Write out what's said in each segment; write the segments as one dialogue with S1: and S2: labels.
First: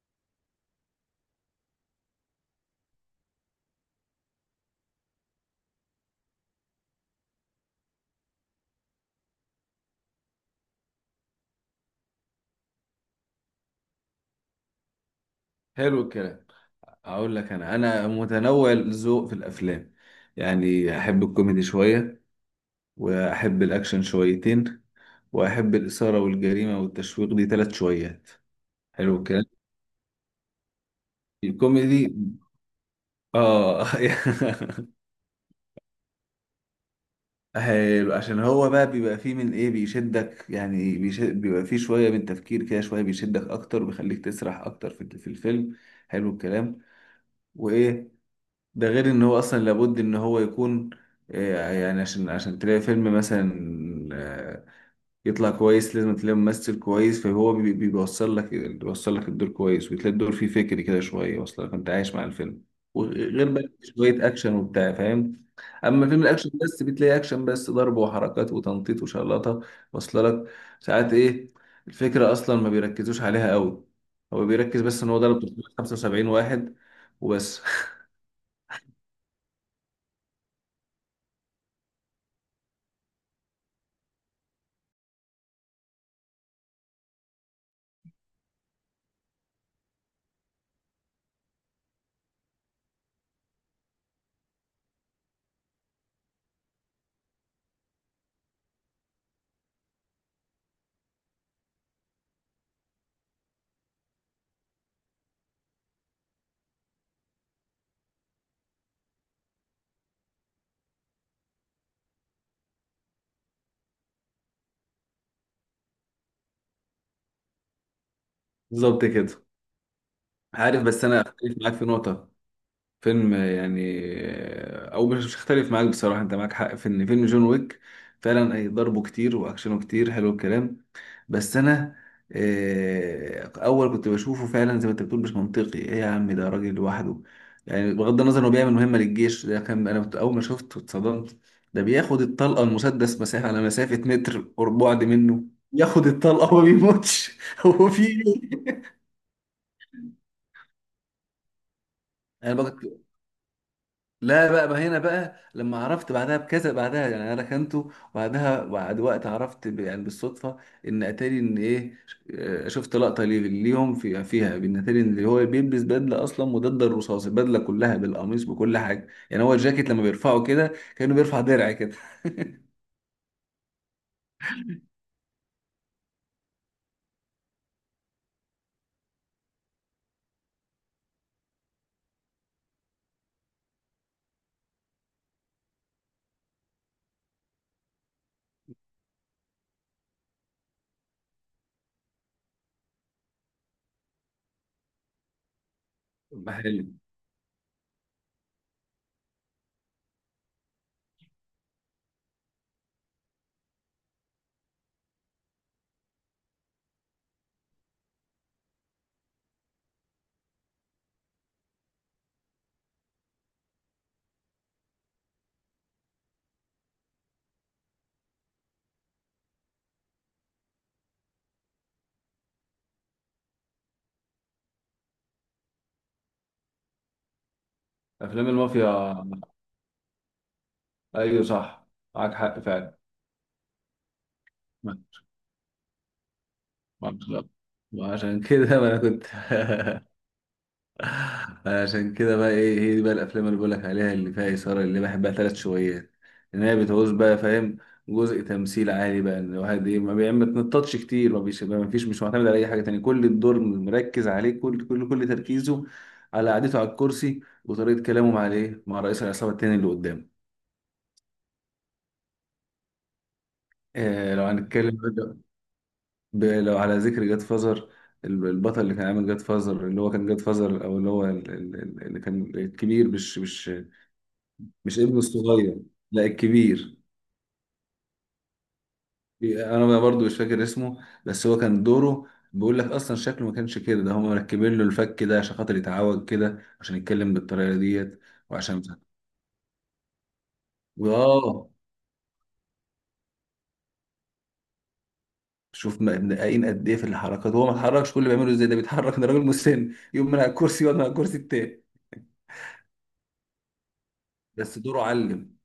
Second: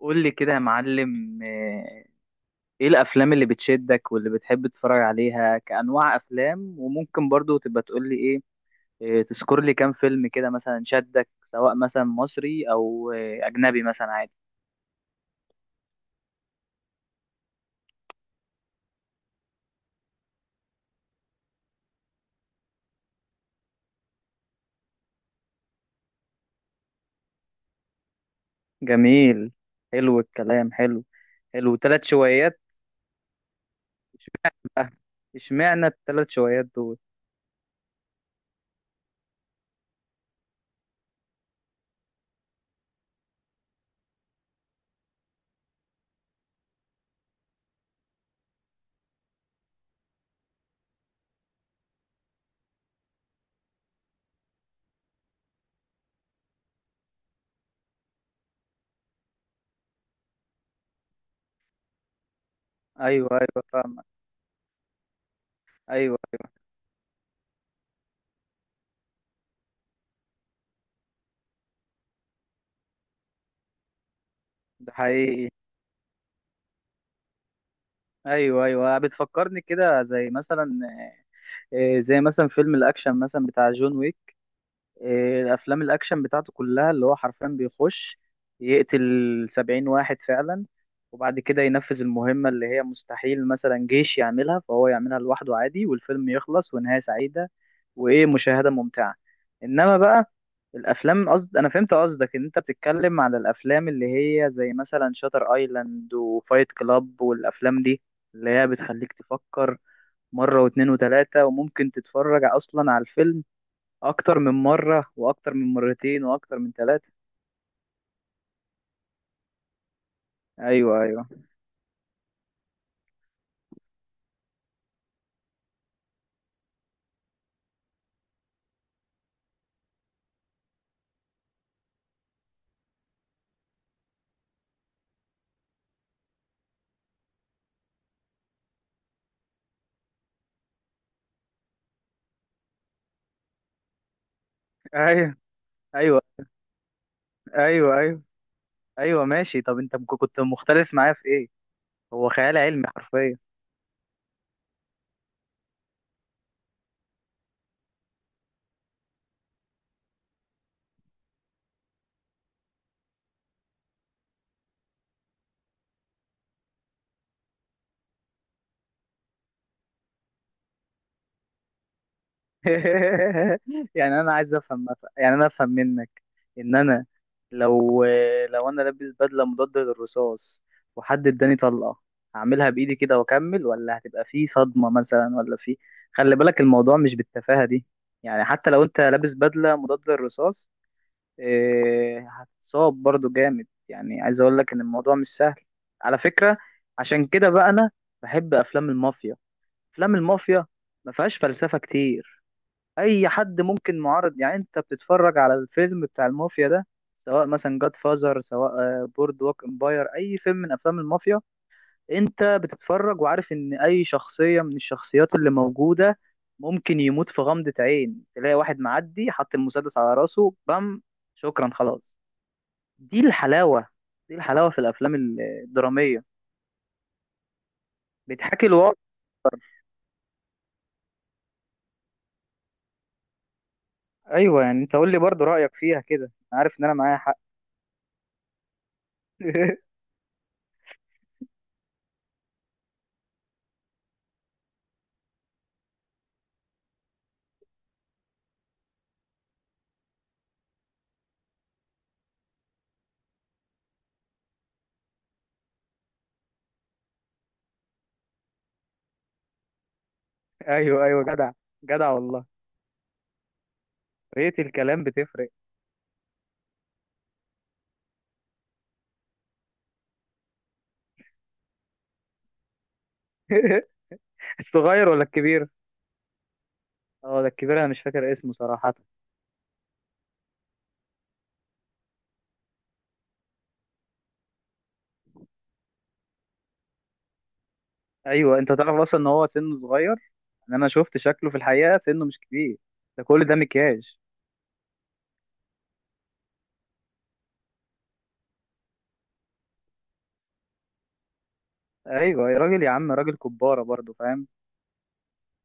S1: قول لي كده يا معلم ايه الافلام اللي بتشدك واللي بتحب تتفرج عليها كانواع افلام، وممكن برضو تبقى تقول لي ايه. تذكر لي كام فيلم كده، مثلا شدك سواء مثلا مصري او اجنبي، مثلا عادي.
S2: حلو الكلام. اقول لك انا متنوع الذوق في الافلام. يعني احب الكوميدي شويه، واحب الاكشن شويتين، واحب الاثاره والجريمه والتشويق دي ثلاث شويات. حلو الكلام،
S1: جميل. حلو الكلام. حلو. حلو، ثلاث
S2: الكوميدي.
S1: شويات.
S2: اه
S1: اشمعنى الثلاث شويات دول؟
S2: حلو، عشان هو بقى بيبقى فيه من ايه بيشدك، يعني بيبقى فيه شويه من تفكير كده، شويه بيشدك اكتر وبيخليك تسرح اكتر في الفيلم. حلو الكلام. وايه؟ ده غير ان هو اصلا لابد ان هو يكون. يعني عشان تلاقي فيلم مثلا آه، يطلع كويس، لازم تلاقي ممثل كويس، فهو بيوصل لك الدور كويس، وتلاقي الدور فيه فكر كده شويه اصلا، فانت عايش مع الفيلم.
S1: ايوه
S2: وغير
S1: ايوه،
S2: بقى
S1: فاهمك.
S2: شويه اكشن وبتاع، فاهم؟ اما
S1: ايوه
S2: فيلم
S1: ايوه.
S2: الاكشن، بس بتلاقي اكشن بس، ضرب وحركات وتنطيط وشلطه واصله لك. ساعات ايه الفكره اصلا ما بيركزوش عليها قوي، هو بيركز
S1: ده
S2: بس ان هو ضرب
S1: حقيقي.
S2: 375 واحد وبس
S1: ايوه ايوه، بتفكرني كده، زي مثلا زي مثلا فيلم الاكشن مثلا بتاع جون ويك. الافلام الاكشن بتاعته كلها، اللي هو حرفيا بيخش يقتل 70 واحد فعلا، وبعد كده ينفذ المهمة اللي هي مستحيل مثلا جيش يعملها، فهو يعملها لوحده عادي، والفيلم يخلص ونهاية سعيدة وايه، مشاهدة ممتعة. انما بقى الافلام، قصد انا فهمت قصدك ان انت بتتكلم على الافلام اللي هي زي مثلا شاتر ايلاند وفايت كلاب والافلام دي، اللي هي بتخليك تفكر مرة واتنين وتلاتة، وممكن تتفرج اصلا على الفيلم اكتر من مره واكتر من مرتين واكتر من ثلاثه.
S2: بالظبط كده. عارف،
S1: ايوه
S2: بس انا
S1: ايوه
S2: اختلف معاك في نقطه. فيلم يعني، او مش اختلف معاك بصراحه، انت معاك حق في ان فيلم جون ويك فعلا أي ضربه كتير واكشنه كتير، حلو الكلام. بس انا اول كنت بشوفه فعلا زي ما انت بتقول مش منطقي. ايه يا عم، ده راجل لوحده، يعني بغض النظر انه بيعمل مهمه للجيش. ده كان انا كنت اول ما شفته اتصدمت، ده بياخد الطلقه، المسدس مسافه على مسافه متر بعد
S1: ايوه
S2: منه ياخد
S1: ايوه.
S2: الطلقه وما بيموتش هو
S1: ايوه
S2: في
S1: ايوه.
S2: إيه؟
S1: ايوه، ماشي. طب انت كنت مختلف معايا في ايه؟ هو
S2: انا
S1: خيال
S2: بقى
S1: علمي حرفيا.
S2: لا بقى هنا بقى لما عرفت بعدها بكذا، بعدها يعني انا ركنته، وبعدها بعد وقت عرفت يعني بالصدفه ان اتاري ان ايه، شفت لقطه ليهم فيها، بان اتاري ان هو بيلبس بدله اصلا مضاده للرصاص، البدله كلها بالقميص بكل حاجه، يعني هو الجاكيت لما بيرفعه كده كانه بيرفع درع كده
S1: يعني انا عايز افهم، يعني انا افهم منك ان انا، لو، لو انا لابس بدله مضاده للرصاص، وحد اداني طلقه، هعملها بايدي كده واكمل، ولا هتبقى في صدمه مثلا، ولا في؟ خلي بالك الموضوع مش بالتفاهه دي. يعني حتى لو انت لابس بدله مضاده للرصاص، هتتصاب برضو جامد. يعني عايز اقول لك ان الموضوع مش سهل على فكرة.
S2: حلو.
S1: عشان كده بقى انا بحب افلام المافيا. افلام المافيا ما فيهاش فلسفة كتير، اي حد ممكن معارض. يعني انت بتتفرج على الفيلم بتاع المافيا ده، سواء مثلا جاد فازر، سواء بورد ووك امباير، اي فيلم من افلام المافيا، انت بتتفرج وعارف ان اي شخصية من الشخصيات اللي موجودة ممكن يموت في غمضة عين. تلاقي واحد معدي حط المسدس على راسه، بام، شكرا خلاص. دي الحلاوة، دي الحلاوة في الأفلام الدرامية،
S2: افلام
S1: بتحكي الواقع.
S2: المافيا. ايوه صح، معاك حق فعلا
S1: أيوة، يعني أنت
S2: ما
S1: قول لي برضو رأيك فيها كده. أنا عارف إن أنا معايا حق.
S2: عشان كده ما انا كنت عشان كده بقى ايه، هي دي بقى الافلام اللي بقولك عليها اللي فيها اثاره اللي بحبها ثلاث شويات، ان هي بتعوز بقى، فاهم، جزء تمثيل عالي، بقى ان الواحد ايه ما بتنططش كتير، ما فيش، مش معتمد على اي حاجه تانية، كل الدور مركز عليه، كل تركيزه على قعدته على الكرسي وطريقه كلامه مع الايه، مع رئيس العصابه التاني اللي قدامه.
S1: أيوة أيوة، جدع. جدع والله.
S2: لو
S1: طريقة
S2: هنتكلم
S1: الكلام بتفرق.
S2: لو على ذكر جاد فازر، البطل اللي كان عامل جاد فازر اللي هو كان جاد فازر، او اللي هو اللي كان الكبير، مش مش مش
S1: الصغير
S2: ابنه
S1: ولا الكبير؟
S2: الصغير، لا الكبير.
S1: اه ده الكبير، أنا مش فاكر اسمه صراحة.
S2: انا بقى برضو مش فاكر اسمه، بس هو كان دوره بيقول لك اصلا شكله ما كانش كده، ده هم مركبين له الفك ده عشان خاطر يتعوج كده عشان يتكلم بالطريقه ديت.
S1: أيوة، أنت
S2: وعشان
S1: تعرف أصلا إن هو سنه صغير، إن أنا شفت شكله في
S2: واه،
S1: الحقيقة سنه مش كبير، ده كل ده مكياج.
S2: شوف ما مدققين قد ايه في الحركات، هو ما اتحركش، كل اللي بيعمله ازاي ده بيتحرك، ده راجل مسن يقوم من على الكرسي يقعد من على الكرسي التاني،
S1: أيوة يا راجل، يا عم راجل كبارة برضو، فاهم.
S2: بس دوره علم.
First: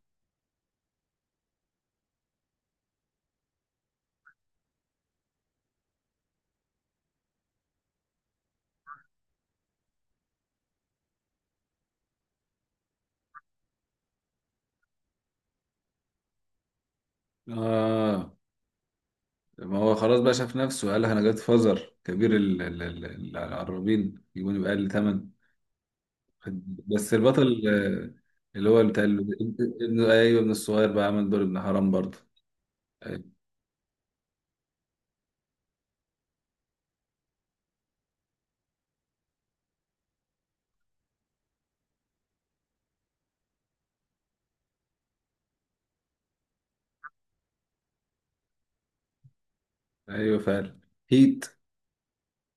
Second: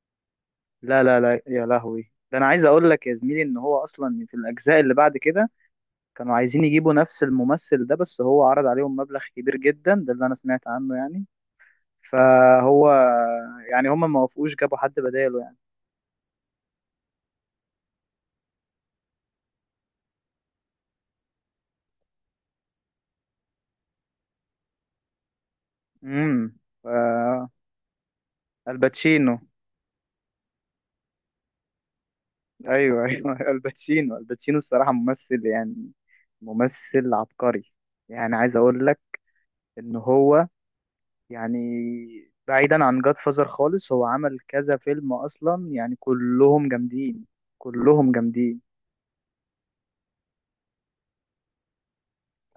S1: لا لا لا يا لهوي، ده أنا عايز أقول لك يا زميلي إن هو أصلا في الأجزاء اللي بعد كده، كانوا عايزين يجيبوا نفس الممثل ده، بس هو عرض عليهم مبلغ كبير جدا، ده اللي انا سمعت عنه يعني. فهو، يعني، هم ما وافقوش، جابوا حد بداله يعني.
S2: اه، ما هو خلاص بقى، شاف نفسه قال لك انا جت فزر كبير، العرابين يجيبوني بأقل ثمن.
S1: امم ف-
S2: بس البطل اللي هو بتاع
S1: الباتشينو.
S2: ايوه، ابن الصغير بقى عمل دور ابن حرام برضه.
S1: ايوه
S2: ايوه،
S1: ايوه. الباتشينو، الباتشينو الصراحه ممثل، يعني ممثل عبقري. يعني عايز اقول لك ان هو، يعني بعيدا عن جاد فازر خالص، هو عمل كذا فيلم اصلا، يعني كلهم جامدين، كلهم جامدين.
S2: أيوة فعلا. هيت،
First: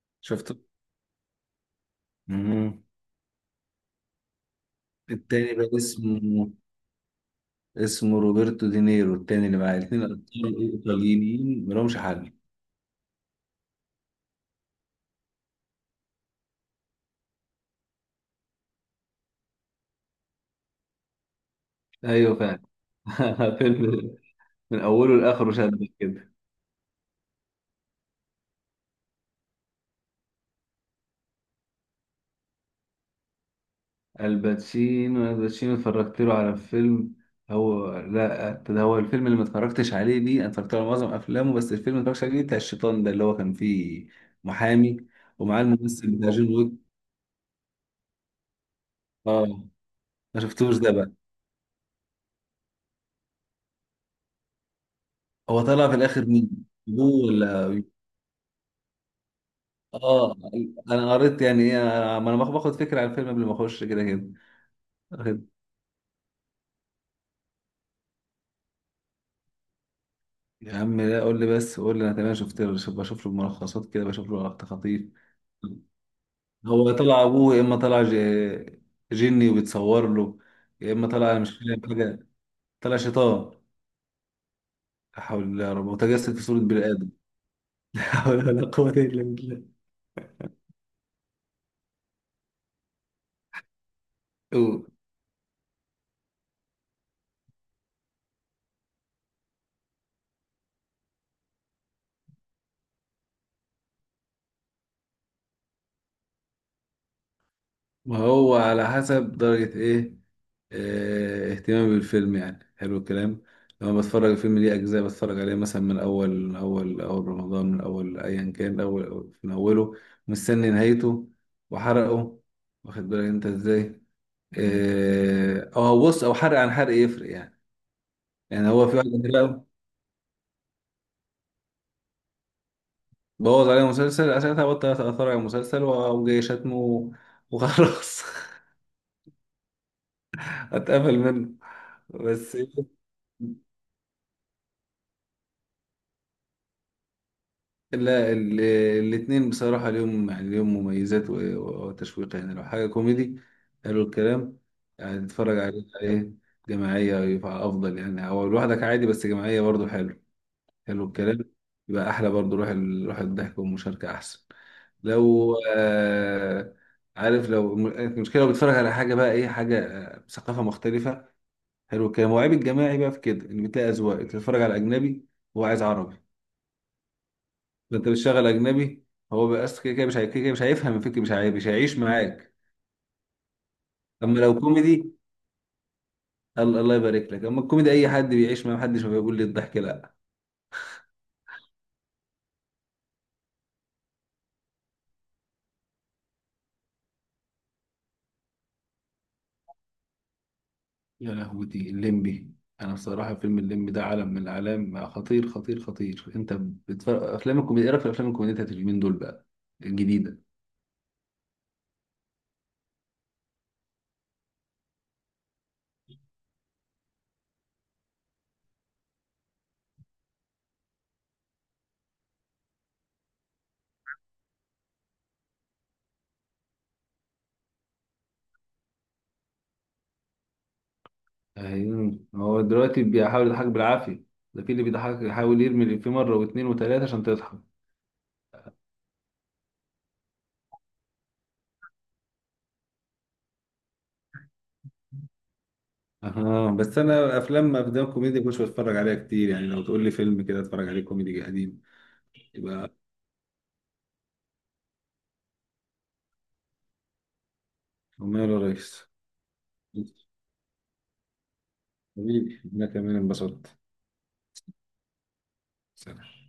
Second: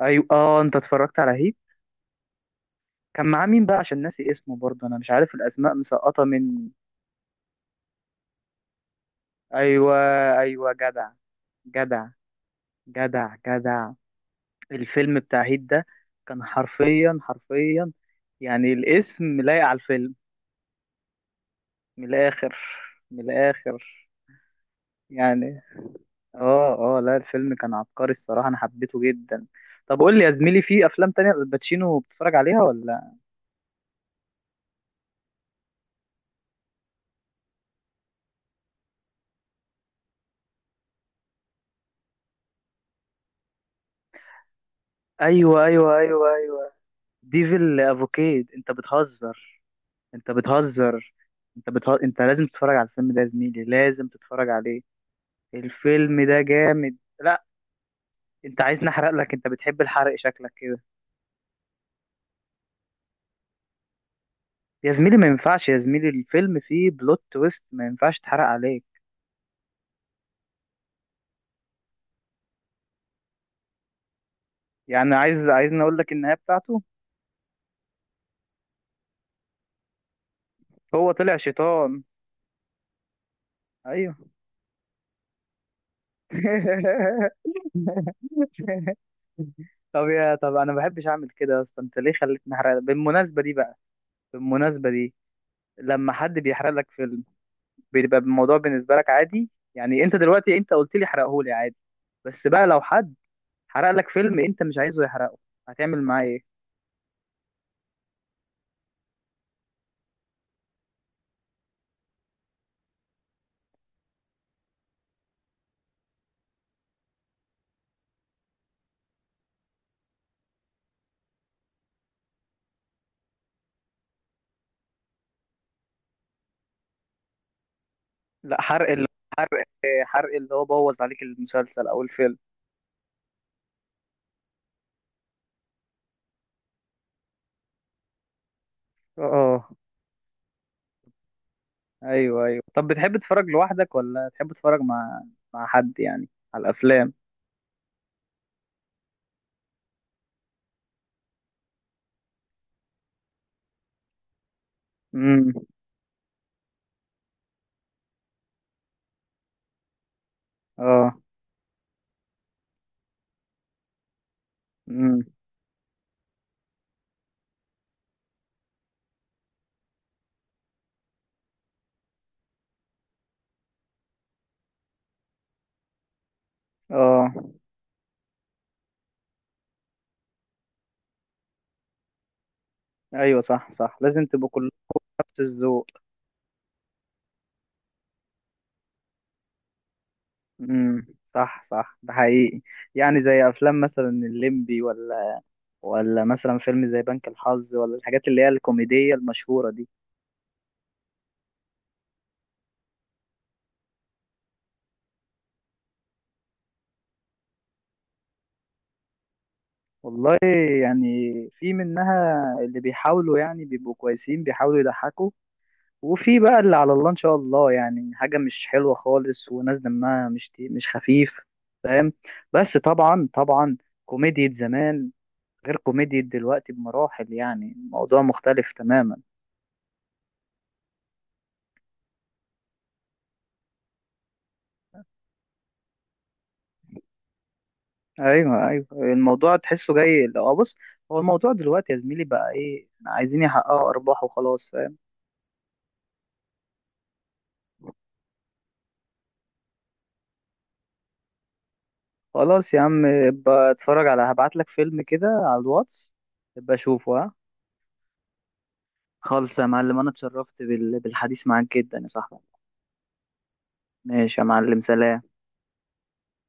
S1: ايوه.
S2: شفته.
S1: اه، انت اتفرجت على هيت؟
S2: مم.
S1: كان معاه مين بقى؟ عشان ناسي اسمه برضه، انا مش عارف
S2: التاني بقى
S1: الاسماء مسقطه
S2: اسمه،
S1: مني.
S2: اسمه روبرتو دينيرو، التاني اللي معاه،
S1: ايوه
S2: الاتنين ابطال
S1: ايوه، جدع.
S2: ايطاليين ملهمش
S1: جدع
S2: حل.
S1: جدع جدع. الفيلم بتاع هيت ده كان حرفيا حرفيا، يعني الاسم لايق على الفيلم، من
S2: ايوه
S1: الاخر،
S2: فعلا
S1: من الاخر.
S2: فيلم من اوله لاخره
S1: يعني
S2: شدك كده.
S1: اه اه، لا الفيلم كان عبقري الصراحه، انا حبيته جدا. طب قول لي يا زميلي، في افلام تانية الباتشينو بتتفرج عليها ولا؟
S2: الباتشينو اتفرجت له على فيلم. هو لا، ده هو الفيلم اللي ما اتفرجتش عليه دي. انا اتفرجت على معظم افلامه، بس الفيلم اللي ما اتفرجتش عليه بتاع الشيطان ده اللي هو كان فيه محامي ومعاه
S1: ايوه ايوه
S2: الممثل بتاع
S1: ايوه
S2: جون
S1: ايوه.
S2: ويك.
S1: ديفل افوكيد؟ انت
S2: اه،
S1: بتهزر، انت
S2: ما شفتوش ده بقى.
S1: بتهزر، انت بتهزر. انت لازم تتفرج على الفيلم ده يا زميلي، لازم تتفرج عليه.
S2: هو طلع في
S1: الفيلم
S2: الاخر
S1: ده
S2: مين
S1: جامد.
S2: ابوه،
S1: لا،
S2: ولا؟
S1: انت عايز نحرق لك؟ انت بتحب الحرق
S2: اه،
S1: شكلك كده.
S2: انا قريت يعني ايه، ما انا باخد فكره عن الفيلم قبل ما اخش كده كده.
S1: يا زميلي ما
S2: واخد-
S1: ينفعش، يا زميلي الفيلم فيه بلوت تويست، ما ينفعش تحرق عليك.
S2: يا عم لا، قول لي بس، قول لي انا تمام. شفت له، بشوف له ملخصات كده، بشوف له لقطات خطيف.
S1: يعني عايز اقول لك النهاية بتاعته،
S2: هو طلع ابوه، يا اما طلع جني وبيتصور له، يا اما
S1: هو
S2: طلع
S1: طلع
S2: انا مش فاهم
S1: شيطان.
S2: حاجه. طلع شيطان.
S1: ايوه.
S2: لا حول الله يا رب، متجسد في صوره بني ادم لا حول ولا قوه الا بالله.
S1: طب يا، طب انا ما بحبش اعمل كده يا اسطى، انت ليه خليتني احرق بالمناسبة دي بقى،
S2: أو-
S1: بالمناسبة دي؟ لما حد بيحرق لك فيلم، بيبقى الموضوع بالنسبه لك عادي؟ يعني انت دلوقتي انت قلت لي حرقهولي عادي، بس بقى لو حد حرق لك فيلم انت مش عايزه يحرقه، هتعمل معاه ايه؟
S2: ما هو على حسب درجه ايه، اهتمامي بالفيلم، يعني حلو الكلام. لما بتفرج الفيلم ليه اجزاء بتفرج عليه مثلا من اول، من اول، اول رمضان، من اول ايا كان، اول من اوله مستني نهايته وحرقه، واخد بالك انت ازاي. اه، أو بص، او حرق عن حرق يفرق يعني
S1: لا
S2: يعني هو
S1: حرق،
S2: في
S1: اللي،
S2: واحد،
S1: حرق،
S2: لا.
S1: حرق اللي هو بوظ عليك المسلسل او الفيلم.
S2: بوظ عليه مسلسل، ساعتها بطل اثر على المسلسل وجاي شتمه، وخلاص
S1: اه.
S2: اتقفل منه.
S1: ايوه
S2: بس
S1: ايوه. طب بتحب تتفرج لوحدك، ولا تحب تتفرج مع، مع حد يعني، على الافلام؟
S2: لا، الاتنين بصراحة ليهم، يعني ليهم مميزات وتشويق يعني. لو حاجة كوميدي، حلو الكلام، يعني
S1: امم.
S2: تتفرج عليه جماعية يبقى أفضل، يعني أو لوحدك عادي، بس جماعية برضو حلو. حلو
S1: اه.
S2: الكلام، يبقى أحلى برضو، روح الضحك والمشاركة أحسن.
S1: امم.
S2: لو عارف، لو المشكله، لو بتتفرج على حاجه بقى ايه، حاجه ثقافه مختلفه، حلو الكلام. وعيب الجماعي بقى في كده، ان بتلاقي اذواق، انت بتتفرج على اجنبي هو عايز عربي،
S1: اه.
S2: فانت بتشغل اجنبي، هو بس كده كده مش هي- كده كده مش هيفهم الفكره، مش هيعيش معاك.
S1: ايوه صح صح، لازم
S2: اما
S1: تبقوا
S2: لو
S1: كلكم
S2: كوميدي،
S1: نفس الذوق.
S2: الله الله يبارك لك. اما الكوميدي اي حد بيعيش معاه، محدش ما بيقول لي الضحك، لا.
S1: امم. صح صح، ده حقيقي. يعني زي افلام مثلا الليمبي، ولا ولا مثلا فيلم زي بنك الحظ، ولا الحاجات اللي هي الكوميدية المشهورة دي.
S2: يا لهوتي الليمبي. انا بصراحه فيلم الليمبي ده عالم من الاعلام، خطير خطير خطير. انت بتفرق افلام الكوميديا. ايه رايك في افلام الكوميديا بتاعت اليومين دول بقى
S1: والله،
S2: الجديده؟
S1: يعني في منها اللي بيحاولوا، يعني بيبقوا كويسين، بيحاولوا يضحكوا، وفي بقى اللي على الله إن شاء الله، يعني حاجة مش حلوة خالص، وناس دمها مش خفيف، فاهم. بس طبعا طبعا، كوميديا زمان غير كوميديا دلوقتي بمراحل، يعني الموضوع مختلف تماما.
S2: ايوه، هو دلوقتي بيحاول يضحك بالعافية، ده في اللي بيضحك يحاول يرمي الإفيه مرة واتنين وتلاتة عشان تضحك.
S1: ايوه ايوه، الموضوع تحسه جاي، لو بص، هو الموضوع دلوقتي يا زميلي بقى ايه، عايزين يحققوا ارباح وخلاص.
S2: اه بس انا افلام كوميدي مش بتفرج عليها كتير، يعني لو تقول لي فيلم كده اتفرج عليه كوميدي قديم
S1: خلاص يا
S2: يبقى.
S1: عم، ابقى اتفرج على، هبعت لك فيلم كده على الواتس، ابقى اشوفه ها.
S2: وماله يا ريس.
S1: خالص يا معلم، انا اتشرفت بالحديث معاك جدا يا صاحبي.
S2: حبيبي، انا كمان انبسطت.
S1: ماشي يا معلم، سلام.
S2: سلام.